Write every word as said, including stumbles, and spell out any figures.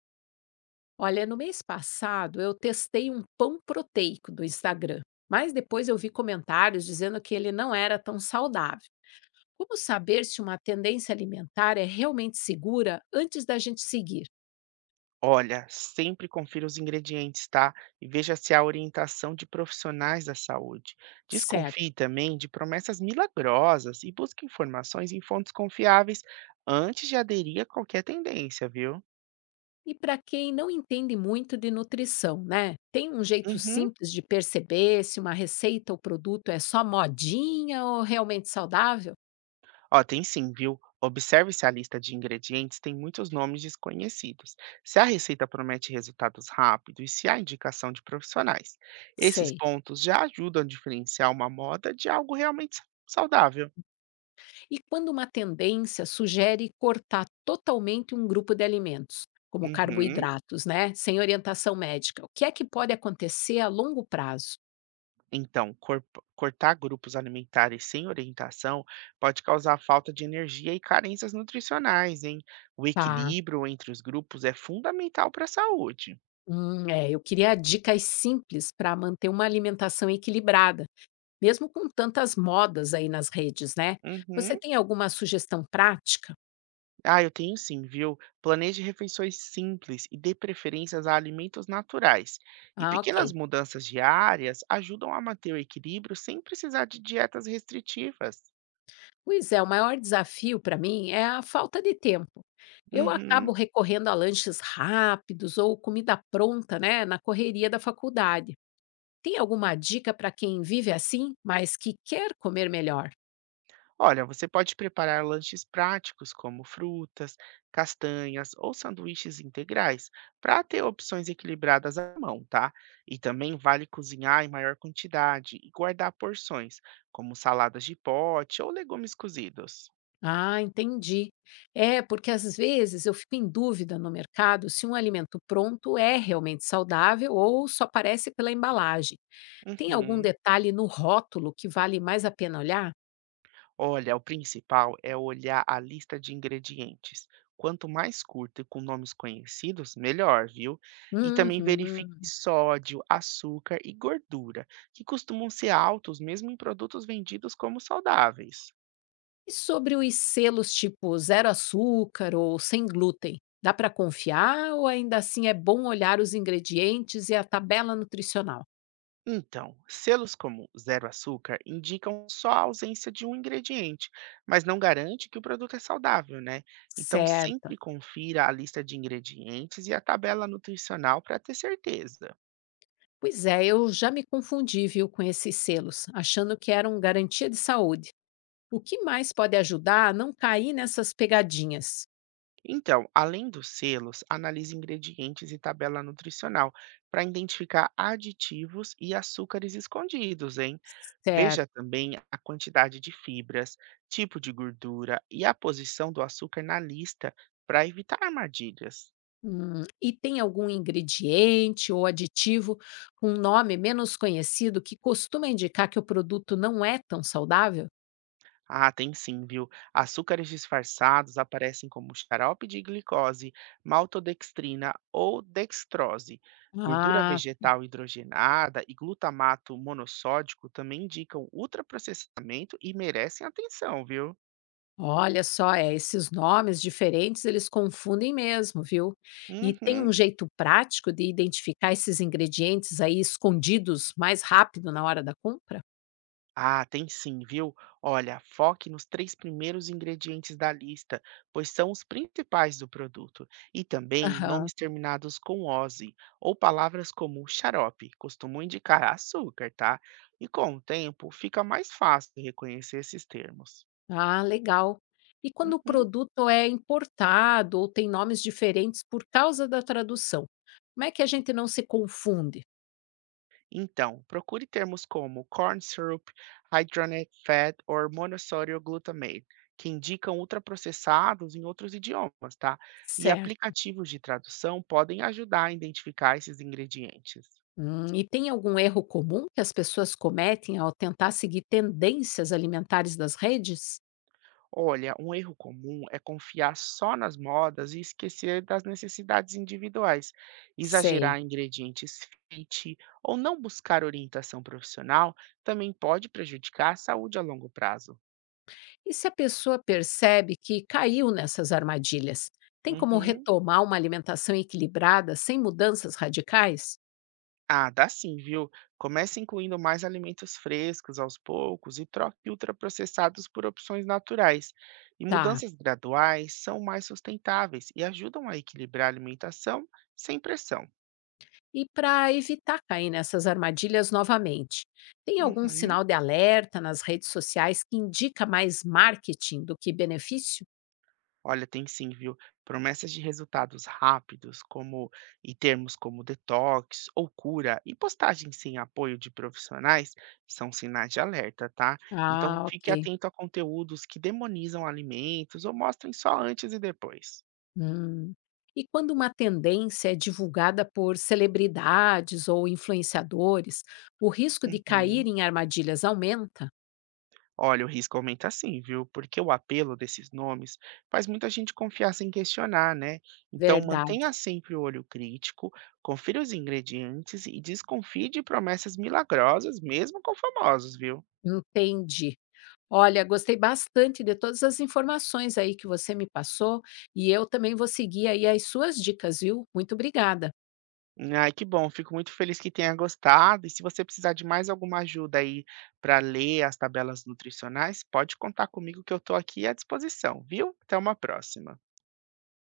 Olha, no mês passado eu testei um pão proteico do Instagram, mas depois eu vi comentários dizendo que ele não era tão saudável. Como saber se uma tendência alimentar é realmente segura antes da gente seguir? Olha, sempre confira os ingredientes, tá? E veja se há orientação de profissionais da saúde. Certo. Desconfie também de promessas milagrosas e busque informações em fontes confiáveis antes de aderir a qualquer tendência, viu? E para quem não entende muito de nutrição, né? Tem um jeito Uhum. simples de perceber se uma receita ou produto é só modinha ou realmente saudável? Ó, tem sim, viu? Observe se a lista de ingredientes tem muitos nomes desconhecidos, se a receita promete resultados rápidos e se há indicação de profissionais. Esses Sei. pontos já ajudam a diferenciar uma moda de algo realmente saudável. E quando uma tendência sugere cortar totalmente um grupo de alimentos, como Uhum. carboidratos, né, sem orientação médica, o que é que pode acontecer a longo prazo? Então, corp- cortar grupos alimentares sem orientação pode causar falta de energia e carências nutricionais, hein? O Tá. equilíbrio entre os grupos é fundamental para a saúde. Hum, é, eu queria dicas simples para manter uma alimentação equilibrada, mesmo com tantas modas aí nas redes, né? Você Uhum. tem alguma sugestão prática? Ah, eu tenho sim, viu? Planeje refeições simples e dê preferências a alimentos naturais. E Ah, pequenas ok. mudanças diárias ajudam a manter o equilíbrio sem precisar de dietas restritivas. Pois é, o maior desafio para mim é a falta de tempo. Eu acabo Uhum. recorrendo a lanches rápidos ou comida pronta, né, na correria da faculdade. Tem alguma dica para quem vive assim, mas que quer comer melhor? Olha, você pode preparar lanches práticos como frutas, castanhas ou sanduíches integrais para ter opções equilibradas à mão, tá? E também vale cozinhar em maior quantidade e guardar porções, como saladas de pote ou legumes cozidos. Ah, entendi. É, porque às vezes eu fico em dúvida no mercado se um alimento pronto é realmente saudável ou só aparece pela embalagem. Tem algum Uhum. detalhe no rótulo que vale mais a pena olhar? Olha, o principal é olhar a lista de ingredientes. Quanto mais curta e com nomes conhecidos, melhor, viu? E também verifique Uhum. sódio, açúcar e gordura, que costumam ser altos mesmo em produtos vendidos como saudáveis. E sobre os selos tipo zero açúcar ou sem glúten, dá para confiar ou ainda assim é bom olhar os ingredientes e a tabela nutricional? Então, selos como zero açúcar indicam só a ausência de um ingrediente, mas não garante que o produto é saudável, né? Então, Certo. sempre confira a lista de ingredientes e a tabela nutricional para ter certeza. Pois é, eu já me confundi, viu, com esses selos, achando que eram garantia de saúde. O que mais pode ajudar a não cair nessas pegadinhas? Então, além dos selos, analise ingredientes e tabela nutricional para identificar aditivos e açúcares escondidos, hein? Certo. Veja também a quantidade de fibras, tipo de gordura e a posição do açúcar na lista para evitar armadilhas. Hum, e tem algum ingrediente ou aditivo com um nome menos conhecido que costuma indicar que o produto não é tão saudável? Ah, tem sim, viu? Açúcares disfarçados aparecem como xarope de glicose, maltodextrina ou dextrose. Gordura Ah. vegetal hidrogenada e glutamato monossódico também indicam ultraprocessamento e merecem atenção, viu? Olha só, é, esses nomes diferentes eles confundem mesmo, viu? E tem um Uhum. jeito prático de identificar esses ingredientes aí escondidos mais rápido na hora da compra? Ah, tem sim, viu? Olha, foque nos três primeiros ingredientes da lista, pois são os principais do produto, e também Aham. nomes terminados com "-ose" ou palavras como xarope, costumam indicar açúcar, tá? E com o tempo, fica mais fácil reconhecer esses termos. Ah, legal. E quando o Uhum. produto é importado ou tem nomes diferentes por causa da tradução, como é que a gente não se confunde? Então, procure termos como corn syrup, hydrogenated fat ou monossódio glutamate, que indicam ultraprocessados em outros idiomas, tá? E Certo. aplicativos de tradução podem ajudar a identificar esses ingredientes. Hum, e tem algum erro comum que as pessoas cometem ao tentar seguir tendências alimentares das redes? Olha, um erro comum é confiar só nas modas e esquecer das necessidades individuais, Sei. exagerar em ingredientes fit ou não buscar orientação profissional também pode prejudicar a saúde a longo prazo. E se a pessoa percebe que caiu nessas armadilhas, tem como Uhum. retomar uma alimentação equilibrada sem mudanças radicais? Ah, dá sim, viu? Comece incluindo mais alimentos frescos aos poucos e troque ultraprocessados por opções naturais. E Tá. mudanças graduais são mais sustentáveis e ajudam a equilibrar a alimentação sem pressão. E para evitar cair nessas armadilhas novamente, tem algum Uhum. sinal de alerta nas redes sociais que indica mais marketing do que benefício? Olha, tem sim, viu? Promessas de resultados rápidos, como e termos como detox ou cura, e postagens sem apoio de profissionais são sinais de alerta, tá? Então Ah, fique ok. atento a conteúdos que demonizam alimentos ou mostrem só antes e depois. Hum. E quando uma tendência é divulgada por celebridades ou influenciadores, o risco de cair Uhum. em armadilhas aumenta? Olha, o risco aumenta sim, viu? Porque o apelo desses nomes faz muita gente confiar sem questionar, né? Então, Verdade. mantenha sempre o olho crítico, confira os ingredientes e desconfie de promessas milagrosas, mesmo com famosos, viu? Entendi. Olha, gostei bastante de todas as informações aí que você me passou e eu também vou seguir aí as suas dicas, viu? Muito obrigada. Ai, que bom, fico muito feliz que tenha gostado. E se você precisar de mais alguma ajuda aí para ler as tabelas nutricionais, pode contar comigo que eu estou aqui à disposição, viu? Até uma próxima.